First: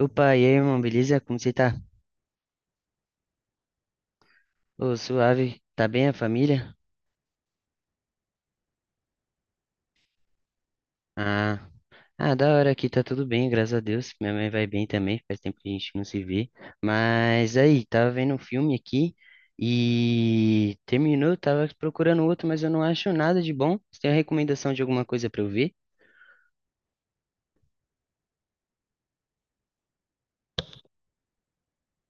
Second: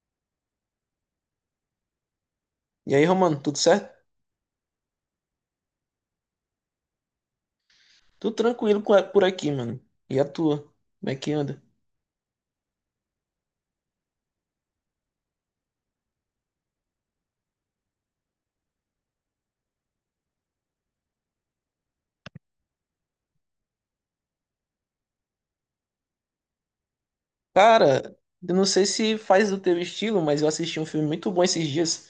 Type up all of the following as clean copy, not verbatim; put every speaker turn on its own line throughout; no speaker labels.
Opa, e aí, irmão, beleza? Como você tá?
E aí, Romano, tudo certo?
Ô, suave. Tá bem a família?
Tudo tranquilo por aqui, mano. E a tua? Como é que anda?
Ah, ah, da hora aqui, tá tudo bem, graças a Deus. Minha mãe vai bem também, faz tempo que a gente não se vê. Mas aí, tava vendo um filme aqui e terminou, tava procurando outro, mas eu não acho nada de bom. Você tem a recomendação de alguma coisa pra eu ver?
Cara, eu não sei se faz do teu estilo, mas eu assisti um filme muito bom esses dias,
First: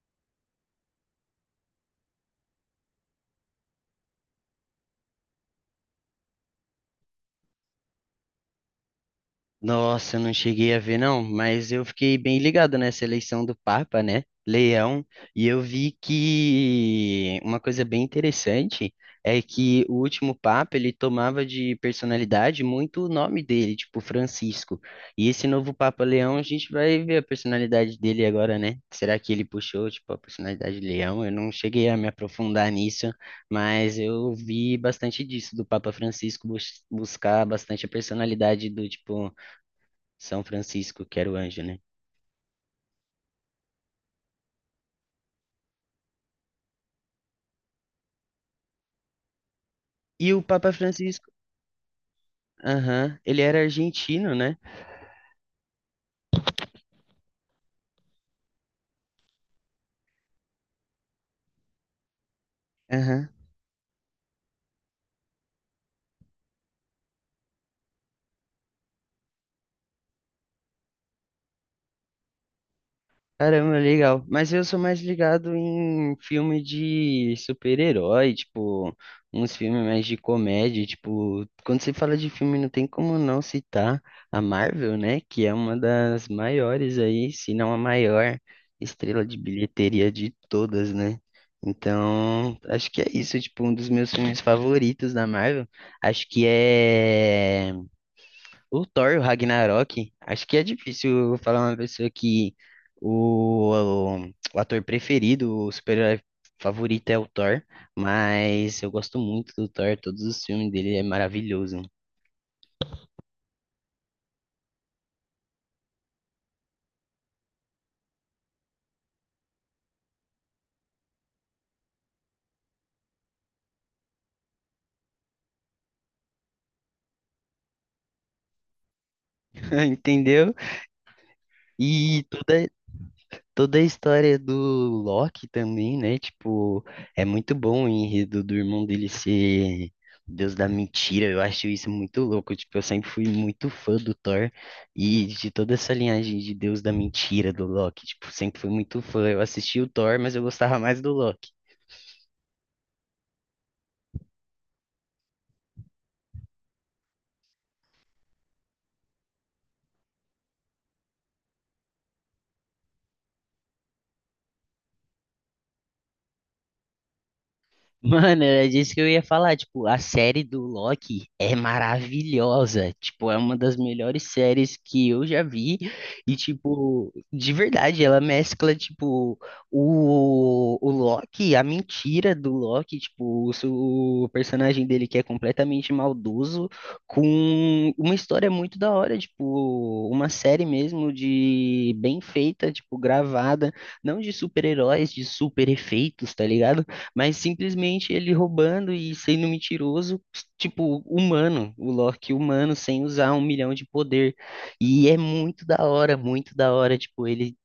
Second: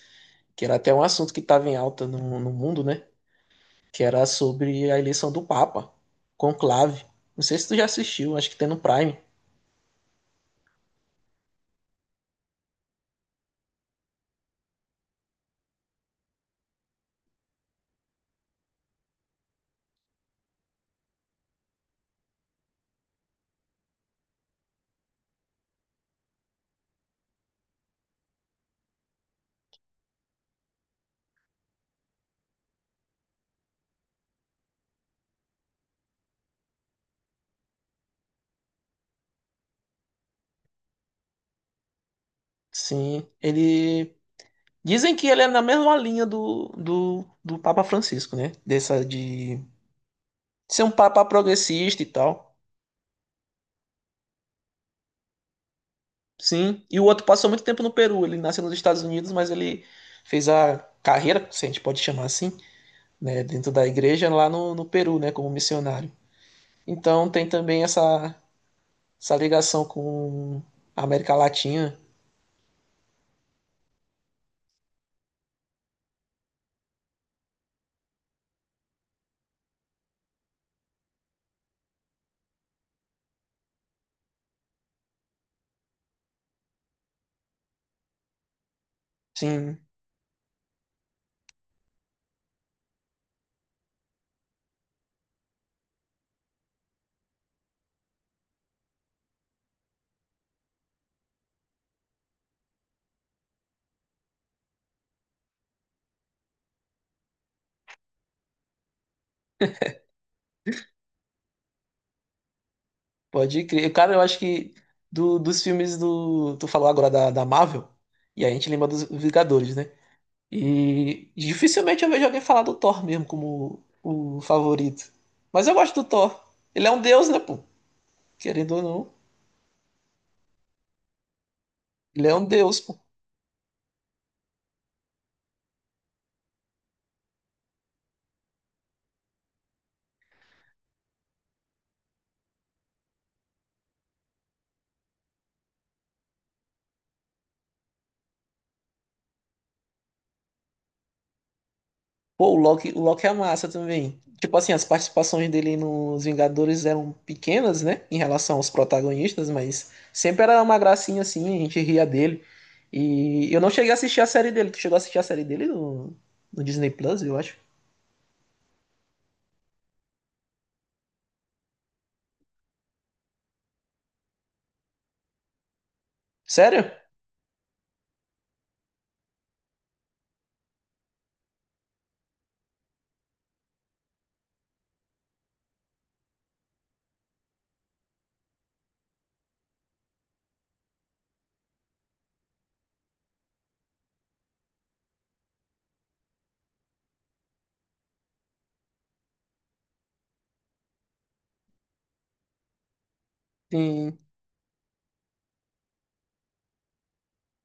que era até um assunto que estava em alta no mundo, né? Que era sobre a eleição do Papa, conclave. Não sei se tu já assistiu, acho que tem no Prime.
Nossa, eu não cheguei a ver, não, mas eu fiquei bem ligado nessa eleição do Papa, né? Leão, e eu vi que uma coisa bem interessante é que o último Papa ele tomava de personalidade muito o nome dele, tipo Francisco. E esse novo Papa Leão, a gente vai ver a personalidade dele agora, né? Será que ele puxou, tipo, a personalidade de Leão? Eu não cheguei a me aprofundar nisso, mas eu vi bastante disso do Papa Francisco buscar bastante a personalidade do tipo são Francisco, que era o anjo, né?
Sim, ele. Dizem que ele é na mesma linha do Papa Francisco, né? Dessa de
E o Papa
ser um papa
Francisco,
progressista e tal.
aham, ele era argentino, né?
Sim, e o outro passou muito tempo no Peru. Ele nasceu nos Estados Unidos, mas ele fez a carreira, se a gente pode chamar assim,
Aham.
né, dentro da igreja lá no Peru, né, como missionário. Então tem também essa ligação com a América Latina.
Caramba, legal. Mas eu sou mais ligado em filme de super-herói, tipo, uns filmes mais de comédia, tipo, quando você fala de filme não tem como não citar a Marvel, né? Que é uma das maiores aí, se não a maior estrela de
Sim,
bilheteria de todas, né? Então, acho que é isso, tipo, um dos meus filmes favoritos da Marvel. Acho que é o Thor, e o Ragnarok, acho que é difícil eu falar uma pessoa que o, o, o ator preferido, o super-herói favorito é o Thor, mas eu gosto muito do Thor, todos os filmes dele é maravilhoso,
pode crer. Cara, eu acho que do- dos filmes do. Tu falou agora da Marvel, e a gente lembra dos Vingadores, né? E dificilmente eu vejo alguém falar do Thor mesmo como o favorito. Mas eu gosto do Thor. Ele é um deus, né, pô? Querendo ou não,
entendeu? E
ele é um
toda,
deus, pô.
Toda a história do Loki também, né? Tipo, é muito bom o enredo do irmão dele ser o Deus da mentira. Eu acho isso muito louco. Tipo, eu sempre fui muito fã do Thor e de toda essa linhagem de Deus da mentira do Loki. Tipo, sempre fui muito fã. Eu assisti o Thor, mas eu gostava mais do Loki.
Pô, o Loki é massa também. Tipo assim, as participações dele nos Vingadores eram pequenas, né? Em relação aos protagonistas, mas sempre era uma gracinha assim, a gente ria dele. E eu não cheguei a assistir a série dele. Tu chegou a assistir a série dele no Disney Plus, eu acho.
Mano, era disso que eu ia falar. Tipo, a série do Loki é maravilhosa. Tipo, é uma das melhores séries que eu já vi. E,
Sério?
tipo, de verdade, ela mescla, tipo, o Loki, a mentira do Loki, tipo, o personagem dele que é completamente maldoso, com uma história muito da hora, tipo, uma série mesmo de bem feita, tipo, gravada, não de super-heróis, de super efeitos, tá ligado? Mas simplesmente ele roubando e sendo mentiroso, tipo, humano, o Loki humano, sem usar um milhão de
Sim.
poder. E é muito da hora, tipo, ele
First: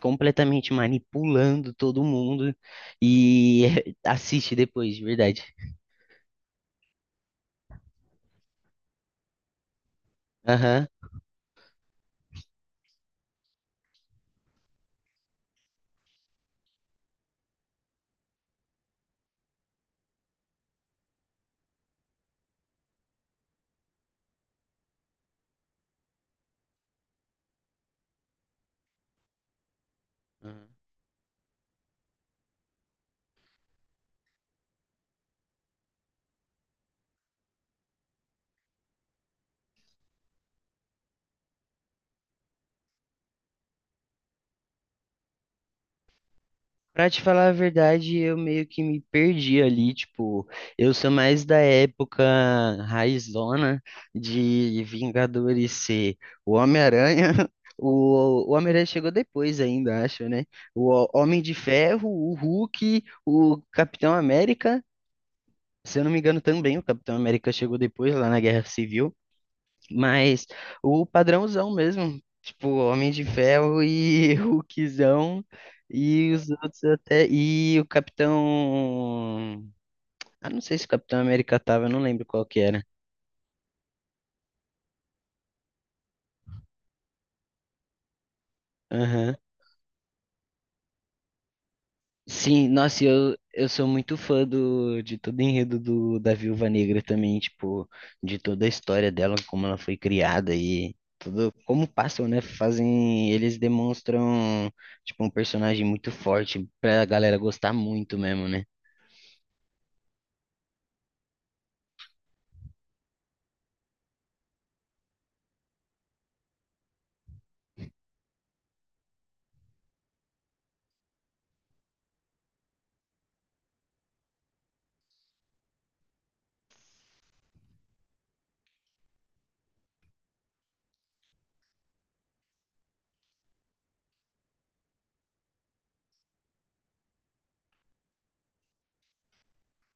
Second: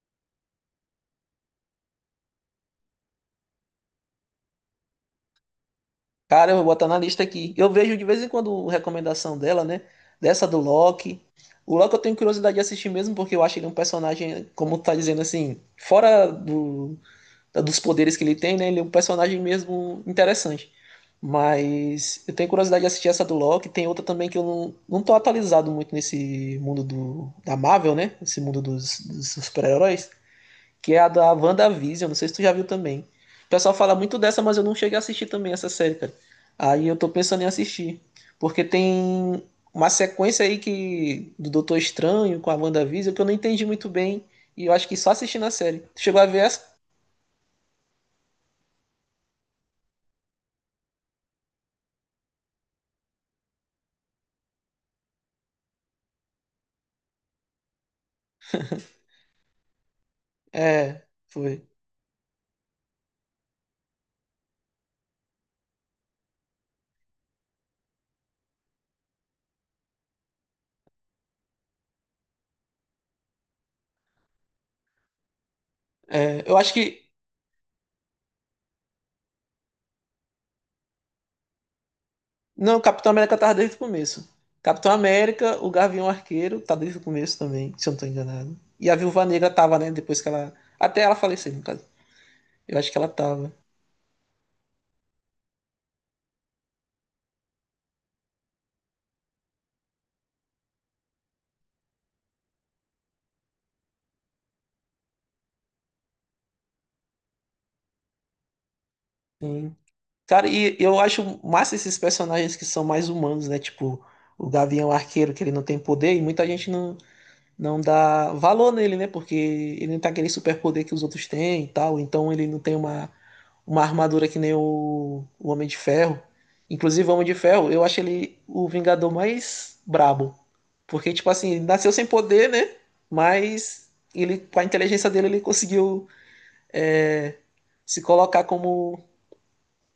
completamente manipulando todo mundo. E assiste depois, de verdade.
Cara, eu vou botar na lista aqui. Eu vejo de vez em quando recomendação dela, né? Dessa do
Aham.
Loki. O Loki eu tenho curiosidade de assistir mesmo, porque eu acho ele um personagem, como tu tá dizendo assim, dos poderes que ele tem, né? Ele é um personagem mesmo interessante. Mas eu tenho curiosidade de assistir essa do Loki. Tem outra também que eu não, não tô atualizado muito nesse mundo da Marvel, né? Esse mundo dos super-heróis.
Aham.
Que é a da WandaVision. Não sei se tu já viu também. O pessoal fala muito dessa, mas eu não cheguei a assistir também essa série, cara. Aí eu tô pensando em assistir. Porque tem uma sequência aí que do Doutor Estranho com a WandaVision que eu não entendi muito bem. E eu acho que só assistindo a série. Tu chegou a ver essa?
Pra te falar a verdade, eu meio que me perdi ali, tipo, eu sou mais da época raizona de Vingadores ser o Homem-Aranha, o Homem-Aranha chegou depois ainda, acho, né?
É,
Homem de
foi.
Ferro, o Hulk, o Capitão América, se eu não me engano também, o Capitão América chegou depois lá na Guerra Civil, mas o padrãozão mesmo, tipo, Homem de Ferro e Hulkzão e
É,
os
eu acho
outros
que.
até e o Capitão, ah, não sei se o Capitão América tava, eu não lembro qual que
Não,
era.
Capitão América tava desde o começo. Capitão América, o Gavião Arqueiro, tá desde o começo também, se eu não tô enganado. E a Viúva
Aham.
Negra tava, né? Depois que ela. Até ela falecer, no caso.
Sim,
Eu acho que
nossa,
ela
eu
tava.
eu sou muito fã do de todo o enredo do da Viúva Negra também, tipo, de toda a história dela, como ela foi criada e tudo, como passam, né? Fazem, eles demonstram tipo um personagem muito forte pra galera gostar muito mesmo, né?
Sim. Cara, e eu acho massa esses personagens que são mais humanos, né? Tipo, o Gavião Arqueiro, que ele não tem poder, e muita gente não dá valor nele, né? Porque ele não tem aquele superpoder que os outros têm e tal, então ele não tem uma armadura que nem o Homem de Ferro. Inclusive, o Homem de Ferro, eu acho ele o Vingador mais brabo. Porque, tipo assim, ele nasceu sem poder, né? Mas ele, com a inteligência dele, ele conseguiu se colocar como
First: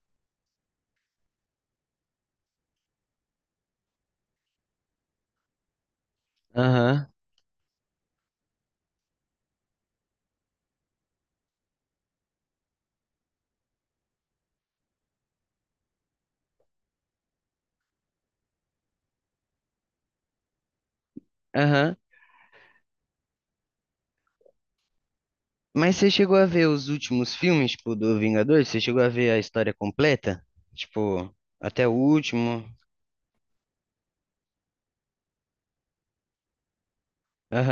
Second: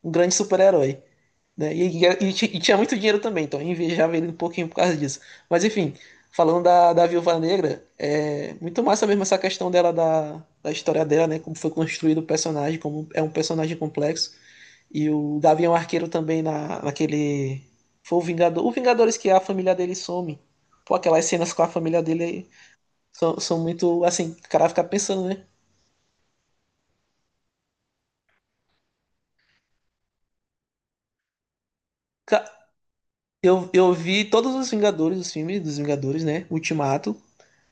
um grande super-herói. Né? E tinha muito dinheiro também, então eu invejava ele um pouquinho por causa disso. Mas enfim, falando da
Aham,
Viúva Negra, é muito massa mesmo essa questão da história dela, né? Como foi construído o personagem, como é um personagem complexo. E o Gavião Arqueiro também naquele. Foi o Vingador. O Vingadores que a família dele some. Pô, aquelas cenas com a
aham.
família dele aí são, são muito. Assim, o cara fica pensando, né?
Mas você chegou a ver os últimos filmes, tipo, do Vingadores? Você chegou a ver a história completa? Tipo, até o último?
Ca- eu vi todos os Vingadores, os filmes dos Vingadores, né? Ultimato.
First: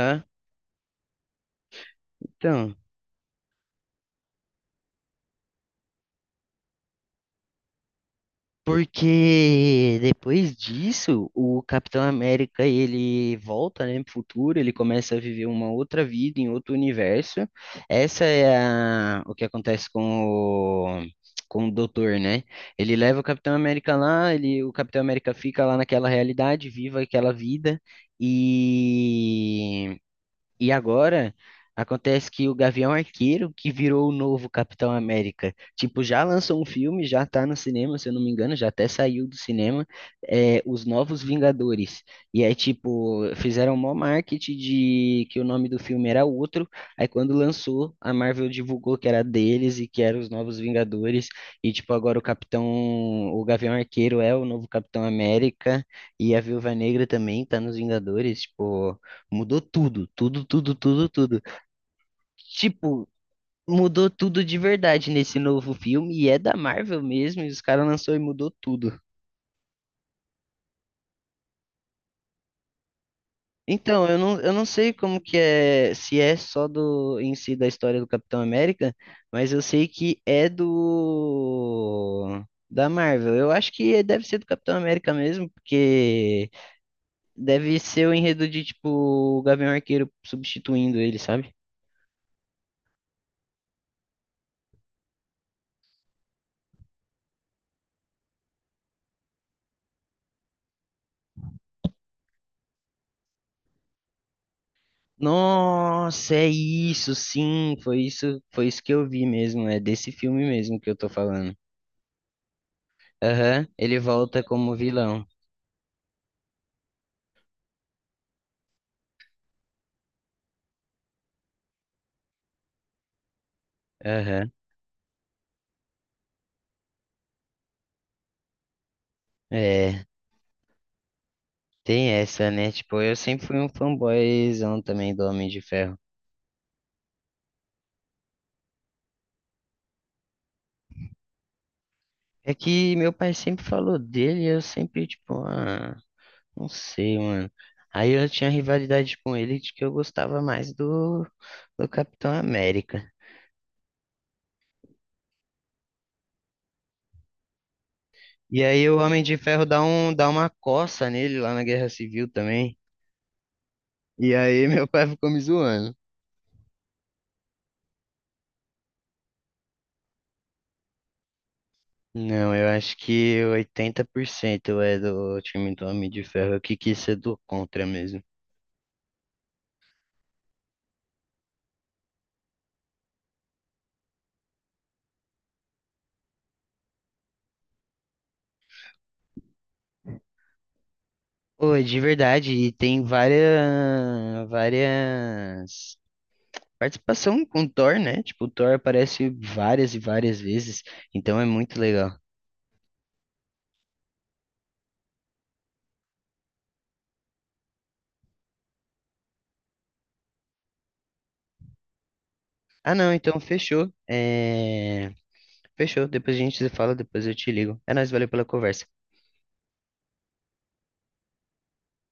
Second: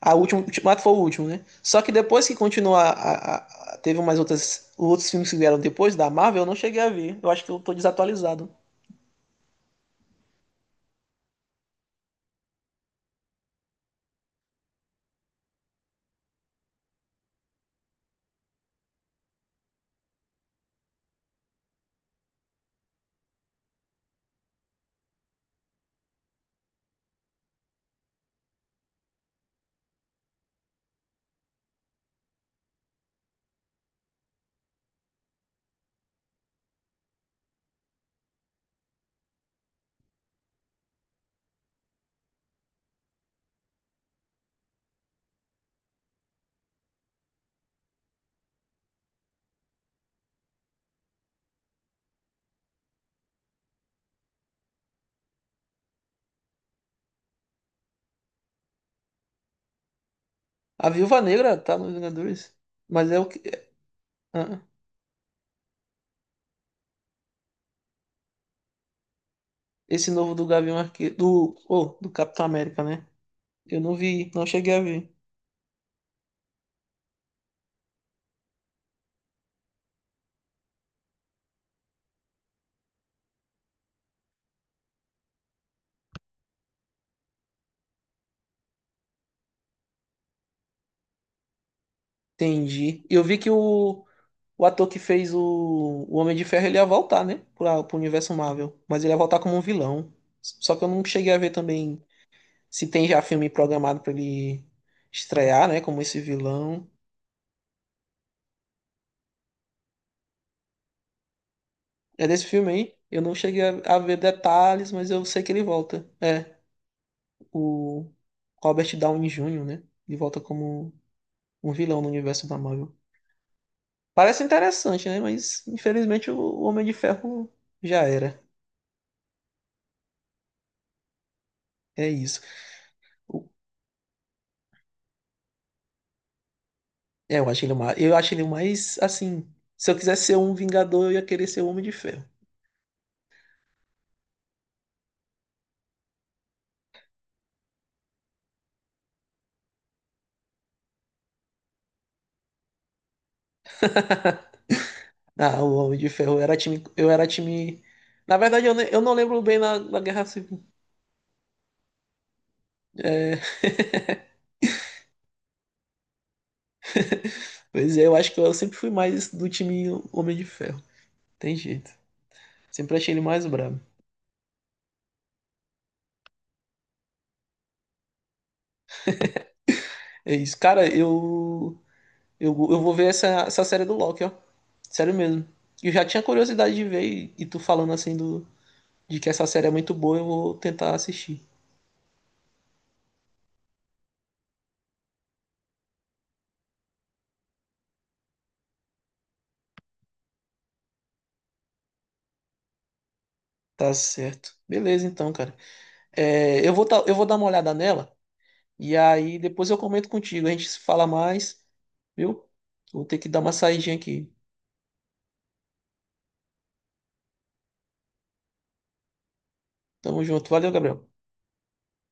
A última, Ultimato foi o último, né? Só que depois que
Então.
continuou teve mais outras outros filmes que vieram depois da Marvel, eu não cheguei a ver. Eu acho que eu tô desatualizado.
Porque depois disso, o Capitão América ele volta, né, pro futuro, ele começa a viver uma outra vida em outro universo. Essa é a, o que acontece com o Doutor, né? Ele leva o Capitão América lá, ele, o Capitão América fica lá naquela realidade, viva aquela vida e e agora acontece que o Gavião Arqueiro, que virou o novo Capitão América, tipo, já lançou um filme, já tá no cinema, se eu não me engano, já até saiu do cinema, é, Os Novos Vingadores. E aí, tipo, fizeram mó marketing de que o nome do filme era outro. Aí quando lançou, a Marvel divulgou que era deles e que eram os Novos Vingadores. E, tipo, o Gavião Arqueiro é o novo Capitão América, e a Viúva Negra também tá nos Vingadores, tipo. Mudou tudo, tudo, tudo,
A
tudo,
Viúva
tudo.
Negra tá nos Vingadores,
Tipo,
mas é o que é,
mudou tudo de
ah,
verdade nesse novo filme e é da Marvel mesmo, e os caras lançou e mudou tudo.
esse novo do Gavião Arqueiro, do Capitão América, né? Eu não
Então,
vi, não
eu não
cheguei a
sei
ver.
como que é, se é só do em si da história do Capitão América, mas eu sei que é do da Marvel. Eu acho que deve ser do Capitão América mesmo, porque deve ser o enredo de tipo o Gavião Arqueiro substituindo ele, sabe?
Entendi. Eu vi que o O ator que fez o Homem de Ferro, ele ia voltar, né? Pra, pro universo Marvel. Mas ele ia voltar como um vilão. Só que eu não cheguei a ver também se tem já filme programado pra ele estrear, né? Como esse
Nossa, é
vilão.
isso, sim, foi isso que eu vi mesmo, é desse filme mesmo que eu tô falando.
É desse filme aí. Eu não cheguei
Aham, ele
a ver
volta como
detalhes, mas eu
vilão.
sei que ele volta. É, o Robert Downey Jr., né? Ele volta como um vilão no universo da Marvel. Parece
Aham.
interessante, né? Mas infelizmente o Homem de Ferro já era.
É, tem
É isso.
essa, né? Tipo, eu sempre fui um fanboyzão também do Homem de Ferro.
Eu acho ele mais, assim, se eu quisesse ser um Vingador, eu ia querer ser o Homem de Ferro.
É que meu pai sempre falou dele, e eu sempre, tipo, ah, não sei, mano. Aí eu tinha rivalidade com ele de que eu gostava mais do, do Capitão América.
Ah, o Homem de Ferro eu era time, eu era time. Na
E
verdade,
aí o
eu não
Homem de
lembro bem
Ferro
na Guerra
dá uma
Civil.
coça nele lá na Guerra Civil também.
É...
E aí meu pai ficou me zoando.
Pois é, eu acho que eu sempre fui mais do time Homem de Ferro. Tem jeito.
Não, eu acho
Sempre achei ele
que
mais brabo.
80% é do time do Homem de Ferro. Eu que quis ser do contra mesmo.
É isso. Eu vou ver essa série do Loki, ó. Sério mesmo. Eu já tinha curiosidade de ver e tu falando assim de que essa série é muito boa, eu vou tentar assistir.
Pô, é de verdade, e tem várias, várias participação com o Thor, né? Tipo, o Thor aparece várias e várias vezes, então é muito legal.
Tá certo. Beleza, então, cara. Eu vou dar uma olhada nela e aí depois eu comento contigo. A gente se fala mais, viu?
Ah,
Vou
não,
ter que
então
dar uma
fechou.
saidinha aqui.
É... Fechou, depois a gente se fala, depois eu te ligo. É nóis, valeu pela conversa.
Tamo junto. Valeu, Gabriel.